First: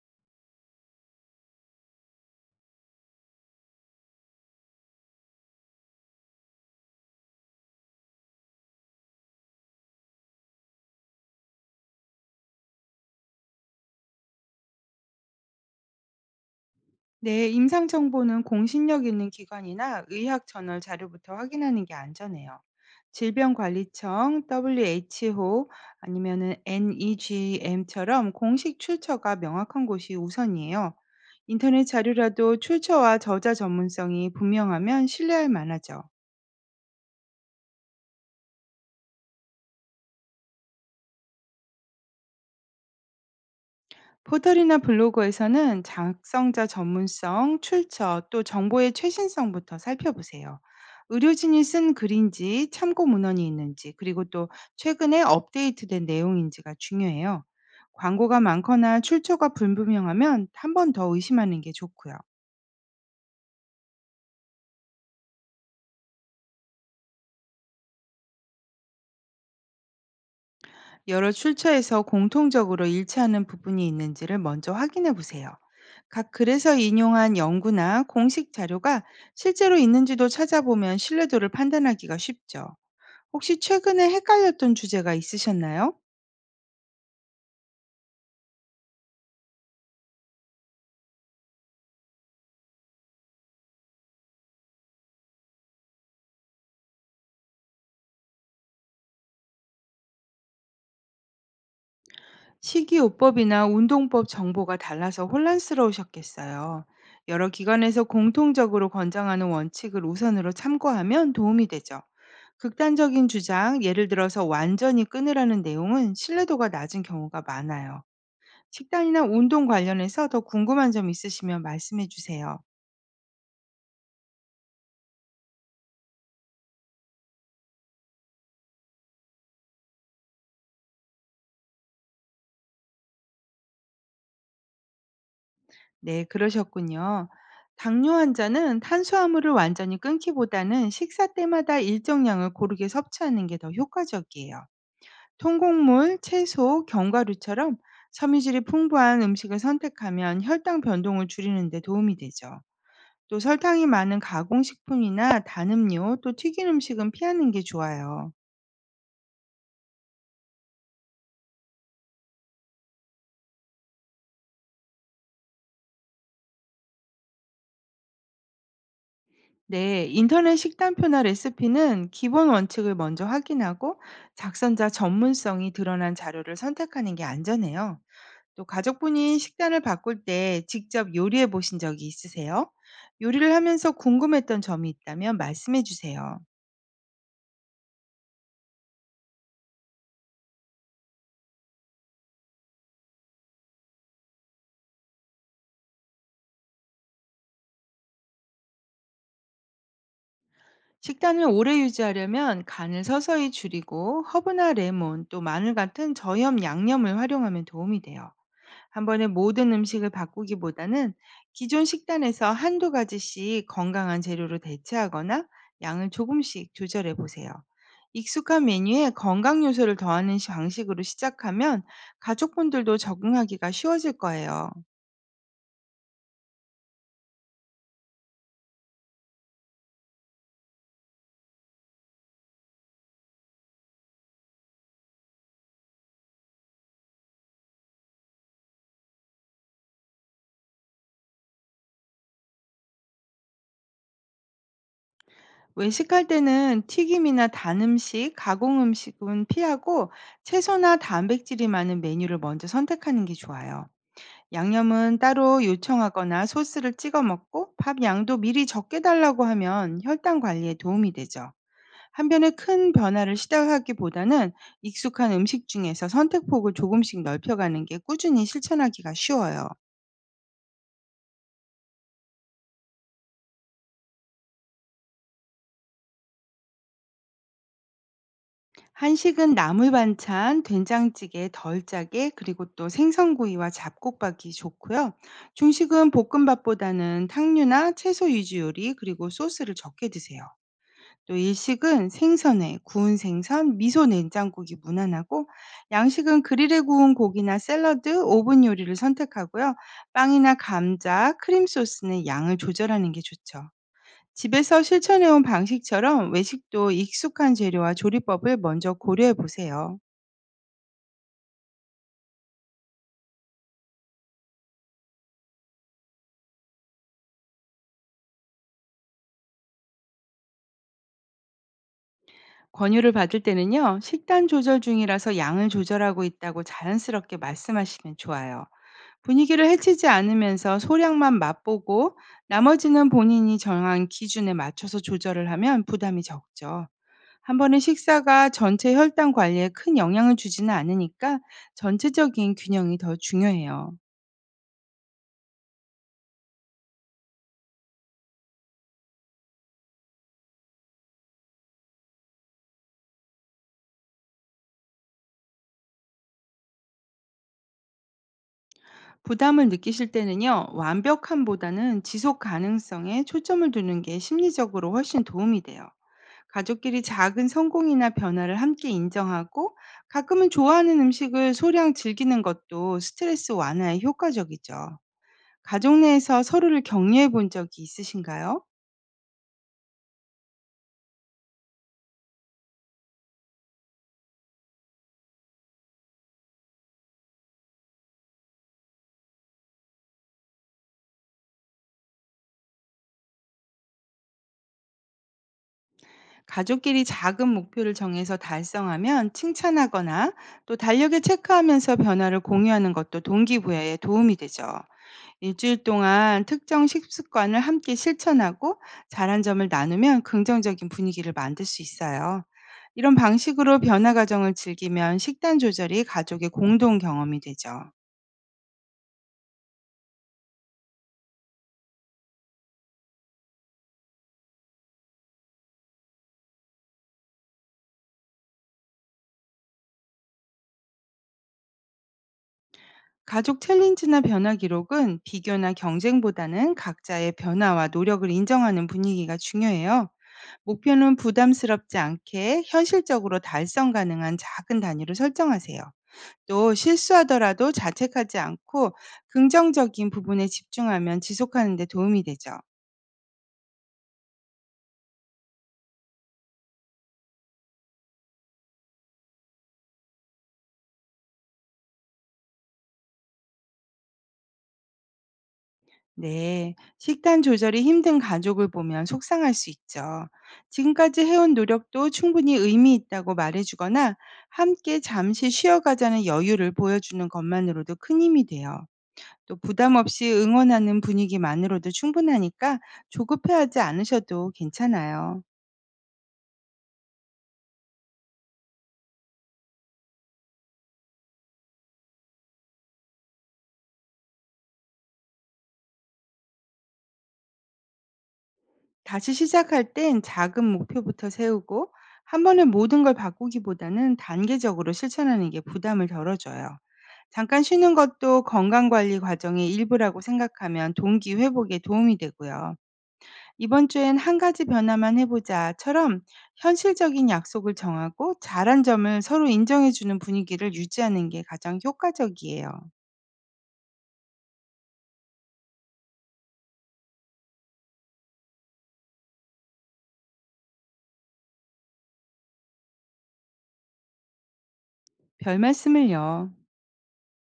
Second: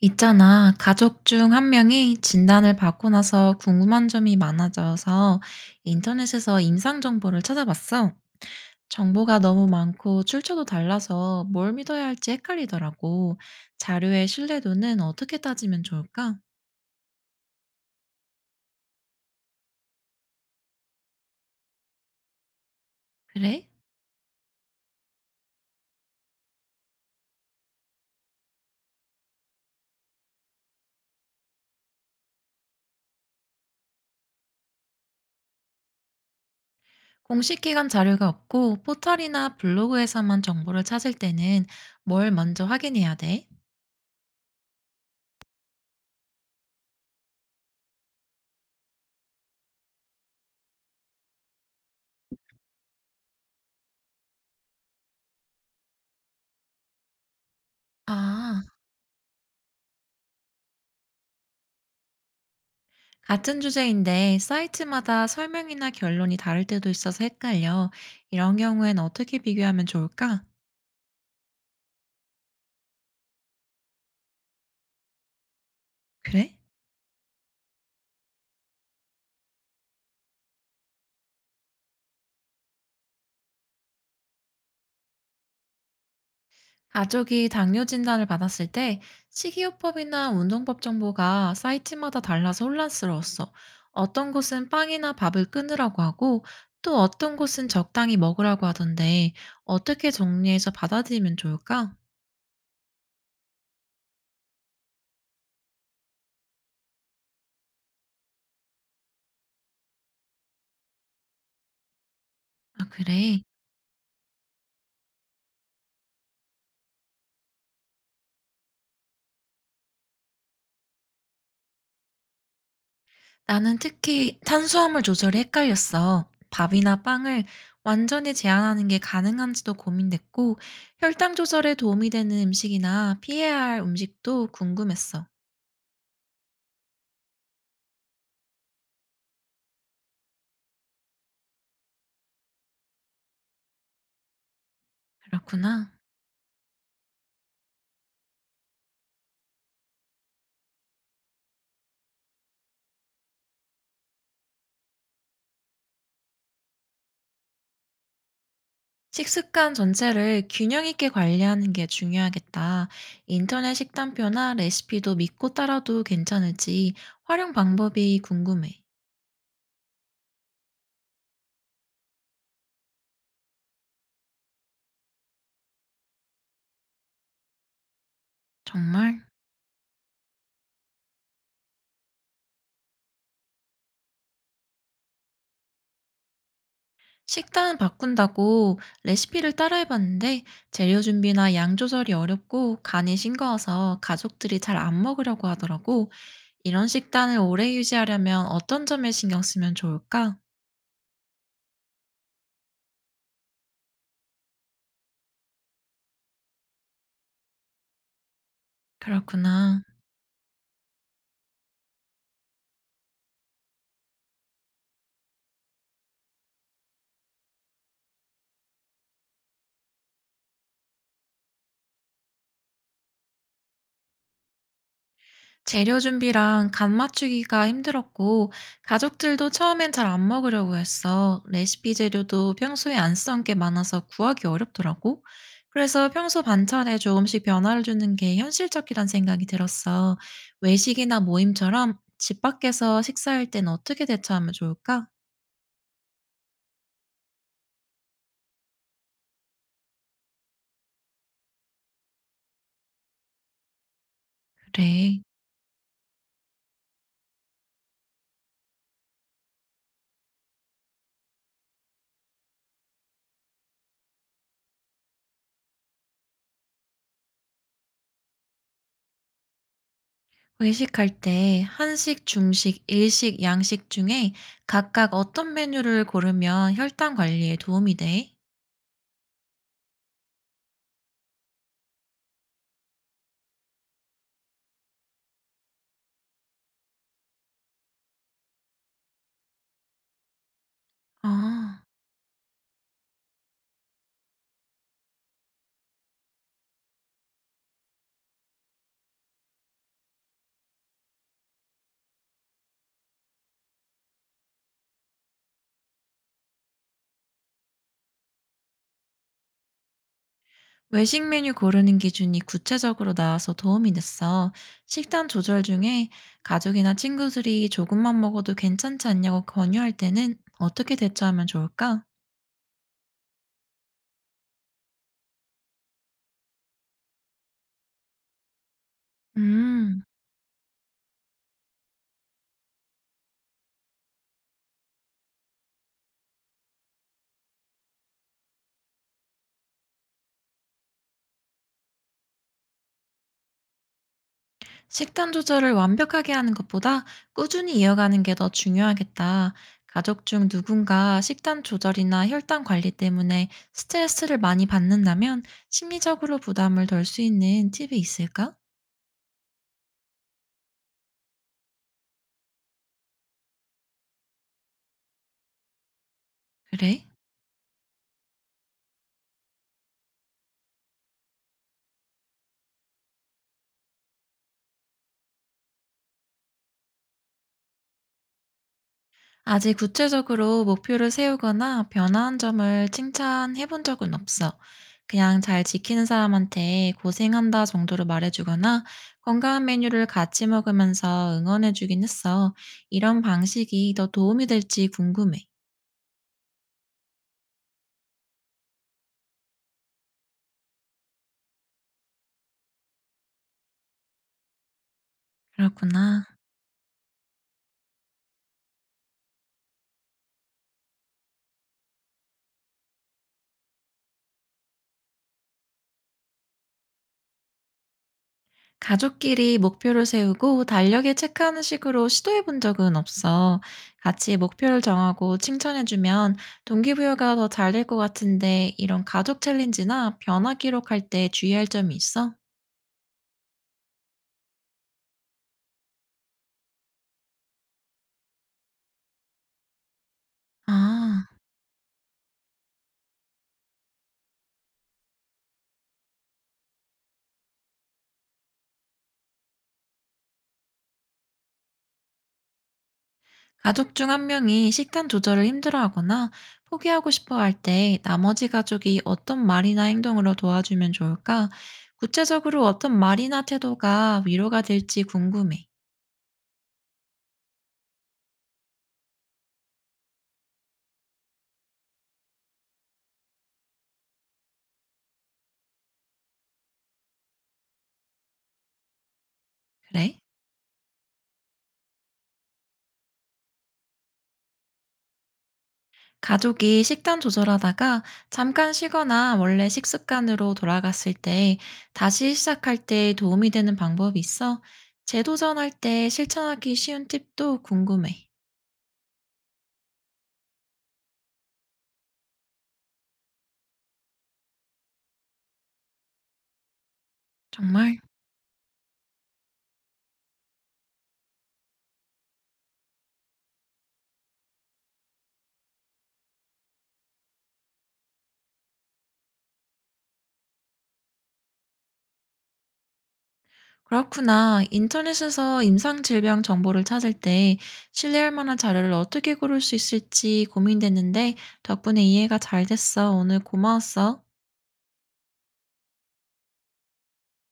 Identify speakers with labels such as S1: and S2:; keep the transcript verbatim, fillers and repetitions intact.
S1: 있잖아, 가족 중 한 명이 진단을 받고 나서 궁금한 점이 많아져서 인터넷에서 임상 정보를 찾아봤어. 정보가 너무 많고 출처도 달라서 뭘 믿어야 할지 헷갈리더라고. 자료의 신뢰도는 어떻게 따지면 좋을까?
S2: 네, 임상 정보는 공신력 있는 기관이나 의학 저널 자료부터 확인하는 게 안전해요.
S1: 그래?
S2: 질병관리청, 더블유에이치오 아니면은 엔이지엠처럼 공식 출처가 명확한 곳이 우선이에요. 인터넷 자료라도 출처와 저자 전문성이 분명하면 신뢰할 만하죠.
S1: 공식 기관 자료가 없고 포털이나 블로그에서만 정보를 찾을 때는 뭘 먼저 확인해야 돼?
S2: 포털이나 블로그에서는 작성자 전문성, 출처, 또 정보의 최신성부터 살펴보세요. 의료진이 쓴 글인지 참고 문헌이 있는지 그리고 또 최근에 업데이트된 내용인지가 중요해요. 광고가
S1: 아,
S2: 많거나 출처가 불분명하면 한 번 더 의심하는 게 좋고요.
S1: 같은 주제인데 사이트마다 설명이나 결론이 다를 때도 있어서 헷갈려. 이런 경우엔 어떻게 비교하면 좋을까?
S2: 여러 출처에서 공통적으로 일치하는 부분이 있는지를 먼저 확인해 보세요. 각
S1: 그래?
S2: 글에서 인용한 연구나 공식 자료가 실제로 있는지도 찾아보면 신뢰도를 판단하기가 쉽죠. 혹시 최근에 헷갈렸던 주제가 있으셨나요?
S1: 가족이 당뇨 진단을 받았을 때 식이요법이나 운동법 정보가 사이트마다 달라서 혼란스러웠어. 어떤 곳은 빵이나 밥을 끊으라고 하고 또 어떤 곳은 적당히 먹으라고 하던데 어떻게 정리해서 받아들이면 좋을까?
S2: 식이요법이나 운동법 정보가 달라서 혼란스러우셨겠어요. 여러 기관에서 공통적으로 권장하는 원칙을 우선으로 참고하면 도움이 되죠.
S1: 아,
S2: 극단적인
S1: 그래.
S2: 주장, 예를 들어서 완전히 끊으라는 내용은 신뢰도가 낮은 경우가 많아요. 식단이나 운동 관련해서 더 궁금한 점 있으시면 말씀해 주세요.
S1: 나는 특히 탄수화물 조절이 헷갈렸어. 밥이나 빵을 완전히 제한하는 게 가능한지도 고민됐고, 혈당 조절에 도움이 되는 음식이나 피해야 할 음식도 궁금했어.
S2: 네, 그러셨군요. 당뇨 환자는 탄수화물을 완전히 끊기보다는 식사 때마다 일정량을 고르게 섭취하는 게 더 효과적이에요.
S1: 그렇구나.
S2: 통곡물, 채소, 견과류처럼 섬유질이 풍부한 음식을 선택하면 혈당 변동을 줄이는 데 도움이 되죠. 또 설탕이 많은 가공식품이나 단 음료, 또 튀긴 음식은 피하는 게 좋아요.
S1: 식습관 전체를 균형 있게 관리하는 게 중요하겠다. 인터넷 식단표나 레시피도 믿고 따라도 괜찮을지 활용 방법이 궁금해.
S2: 네, 인터넷 식단표나 레시피는 기본 원칙을 먼저 확인하고 작성자 전문성이 드러난 자료를 선택하는 게 안전해요. 또
S1: 정말?
S2: 가족분이 식단을 바꿀 때 직접 요리해 보신 적이 있으세요? 요리를 하면서 궁금했던 점이 있다면 말씀해 주세요.
S1: 식단 바꾼다고 레시피를 따라해봤는데 재료 준비나 양 조절이 어렵고 간이 싱거워서 가족들이 잘 안 먹으려고 하더라고. 이런 식단을 오래 유지하려면 어떤 점에 신경 쓰면 좋을까?
S2: 식단을 오래 유지하려면 간을 서서히 줄이고 허브나 레몬 또 마늘 같은 저염 양념을 활용하면 도움이 돼요. 한 번에 모든
S1: 그렇구나.
S2: 음식을 바꾸기보다는 기존 식단에서 한두 가지씩 건강한 재료로 대체하거나 양을 조금씩 조절해 보세요. 익숙한 메뉴에 건강 요소를 더하는 시- 방식으로 시작하면 가족분들도 적응하기가 쉬워질 거예요.
S1: 재료 준비랑 간 맞추기가 힘들었고, 가족들도 처음엔 잘 안 먹으려고 했어. 레시피 재료도 평소에 안 쓴 게 많아서 구하기 어렵더라고. 그래서 평소 반찬에 조금씩 변화를 주는 게 현실적이란 생각이 들었어. 외식이나 모임처럼 집 밖에서 식사할 땐 어떻게 대처하면 좋을까?
S2: 외식할 때는 튀김이나 단 음식, 가공 음식은 피하고 채소나 단백질이 많은 메뉴를 먼저 선택하는 게 좋아요. 양념은
S1: 그래.
S2: 따로 요청하거나 소스를 찍어 먹고 밥 양도 미리 적게 달라고 하면 혈당 관리에 도움이 되죠. 한편에 큰 변화를 시도하기보다는 익숙한 음식 중에서 선택폭을 조금씩 넓혀가는 게 꾸준히 실천하기가 쉬워요.
S1: 외식할 때 한식, 중식, 일식, 양식 중에 각각 어떤 메뉴를 고르면 혈당 관리에 도움이 돼?
S2: 한식은 나물 반찬, 된장찌개 덜 짜게, 그리고 또 생선구이와 잡곡밥이 좋고요. 중식은 볶음밥보다는 탕류나 채소 위주 요리, 그리고 소스를 적게 드세요. 또
S1: 아.
S2: 일식은 생선회, 구운 생선, 미소 냉장국이 무난하고 양식은 그릴에 구운 고기나 샐러드, 오븐 요리를 선택하고요. 빵이나 감자, 크림 소스는 양을 조절하는 게 좋죠. 집에서 실천해온 방식처럼 외식도 익숙한 재료와 조리법을 먼저 고려해 보세요.
S1: 외식 메뉴 고르는 기준이 구체적으로 나와서 도움이 됐어. 식단 조절 중에 가족이나 친구들이 조금만 먹어도 괜찮지 않냐고 권유할 때는 어떻게 대처하면 좋을까?
S2: 권유를 받을 때는요, 식단 조절 중이라서 양을 조절하고 있다고 자연스럽게 말씀하시면 좋아요. 분위기를
S1: 음,
S2: 해치지 않으면서 소량만 맛보고 나머지는 본인이 정한 기준에 맞춰서 조절을 하면 부담이 적죠. 한 번의 식사가 전체 혈당 관리에 큰 영향을 주지는 않으니까 전체적인 균형이 더 중요해요.
S1: 식단 조절을 완벽하게 하는 것보다 꾸준히 이어가는 게 더 중요하겠다. 가족 중 누군가 식단 조절이나 혈당 관리 때문에 스트레스를 많이 받는다면 심리적으로 부담을 덜 수 있는 팁이 있을까?
S2: 부담을 느끼실 때는요, 완벽함보다는 지속 가능성에 초점을 두는 게 심리적으로 훨씬 도움이 돼요. 가족끼리
S1: 그래?
S2: 작은 성공이나 변화를 함께 인정하고 가끔은 좋아하는 음식을 소량 즐기는 것도 스트레스 완화에 효과적이죠. 가족 내에서 서로를 격려해 본 적이 있으신가요?
S1: 아직 구체적으로 목표를 세우거나 변화한 점을 칭찬해 본 적은 없어. 그냥 잘 지키는 사람한테 고생한다 정도로 말해주거나 건강한 메뉴를 같이 먹으면서 응원해 주긴 했어. 이런 방식이 더 도움이 될지 궁금해.
S2: 가족끼리 작은 목표를 정해서 달성하면 칭찬하거나 또 달력에 체크하면서 변화를 공유하는 것도 동기부여에 도움이 되죠. 일주일
S1: 그렇구나.
S2: 동안 특정 식습관을 함께 실천하고 잘한 점을 나누면 긍정적인 분위기를 만들 수 있어요. 이런 방식으로 변화 과정을 즐기면 식단 조절이 가족의 공동 경험이 되죠.
S1: 가족끼리 목표를 세우고 달력에 체크하는 식으로 시도해 본 적은 없어. 같이 목표를 정하고 칭찬해주면 동기부여가 더 잘 될 것 같은데 이런 가족 챌린지나 변화 기록할 때 주의할 점이 있어?
S2: 가족 챌린지나 변화 기록은 비교나 경쟁보다는 각자의 변화와 노력을 인정하는 분위기가 중요해요. 목표는
S1: 아,
S2: 부담스럽지 않게 현실적으로 달성 가능한 작은 단위로 설정하세요. 또 실수하더라도 자책하지 않고 긍정적인 부분에 집중하면 지속하는 데 도움이 되죠.
S1: 가족 중 한 명이 식단 조절을 힘들어하거나 포기하고 싶어 할 때 나머지 가족이 어떤 말이나 행동으로 도와주면 좋을까? 구체적으로 어떤 말이나 태도가 위로가 될지 궁금해.
S2: 네, 식단 조절이 힘든 가족을 보면 속상할 수 있죠. 지금까지 해온 노력도 충분히 의미 있다고 말해주거나 함께 잠시 쉬어가자는 여유를 보여주는 것만으로도 큰 힘이 돼요. 또 부담
S1: 그래?
S2: 없이 응원하는 분위기만으로도 충분하니까 조급해하지 않으셔도 괜찮아요.
S1: 가족이 식단 조절하다가 잠깐 쉬거나 원래 식습관으로 돌아갔을 때 다시 시작할 때 도움이 되는 방법이 있어 재도전할 때 실천하기 쉬운 팁도 궁금해.
S2: 다시 시작할 땐 작은 목표부터 세우고 한 번에 모든 걸 바꾸기보다는 단계적으로 실천하는 게 부담을 덜어줘요. 잠깐 쉬는
S1: 정말?
S2: 것도 건강 관리 과정의 일부라고 생각하면 동기 회복에 도움이 되고요. 이번 주엔 한 가지 변화만 해보자처럼 현실적인 약속을 정하고 잘한 점을 서로 인정해주는 분위기를 유지하는 게 가장 효과적이에요.
S1: 그렇구나. 인터넷에서 임상질병 정보를 찾을 때 신뢰할 만한 자료를 어떻게 고를 수 있을지 고민됐는데 덕분에 이해가 잘 됐어. 오늘 고마웠어.
S2: 별 말씀을요.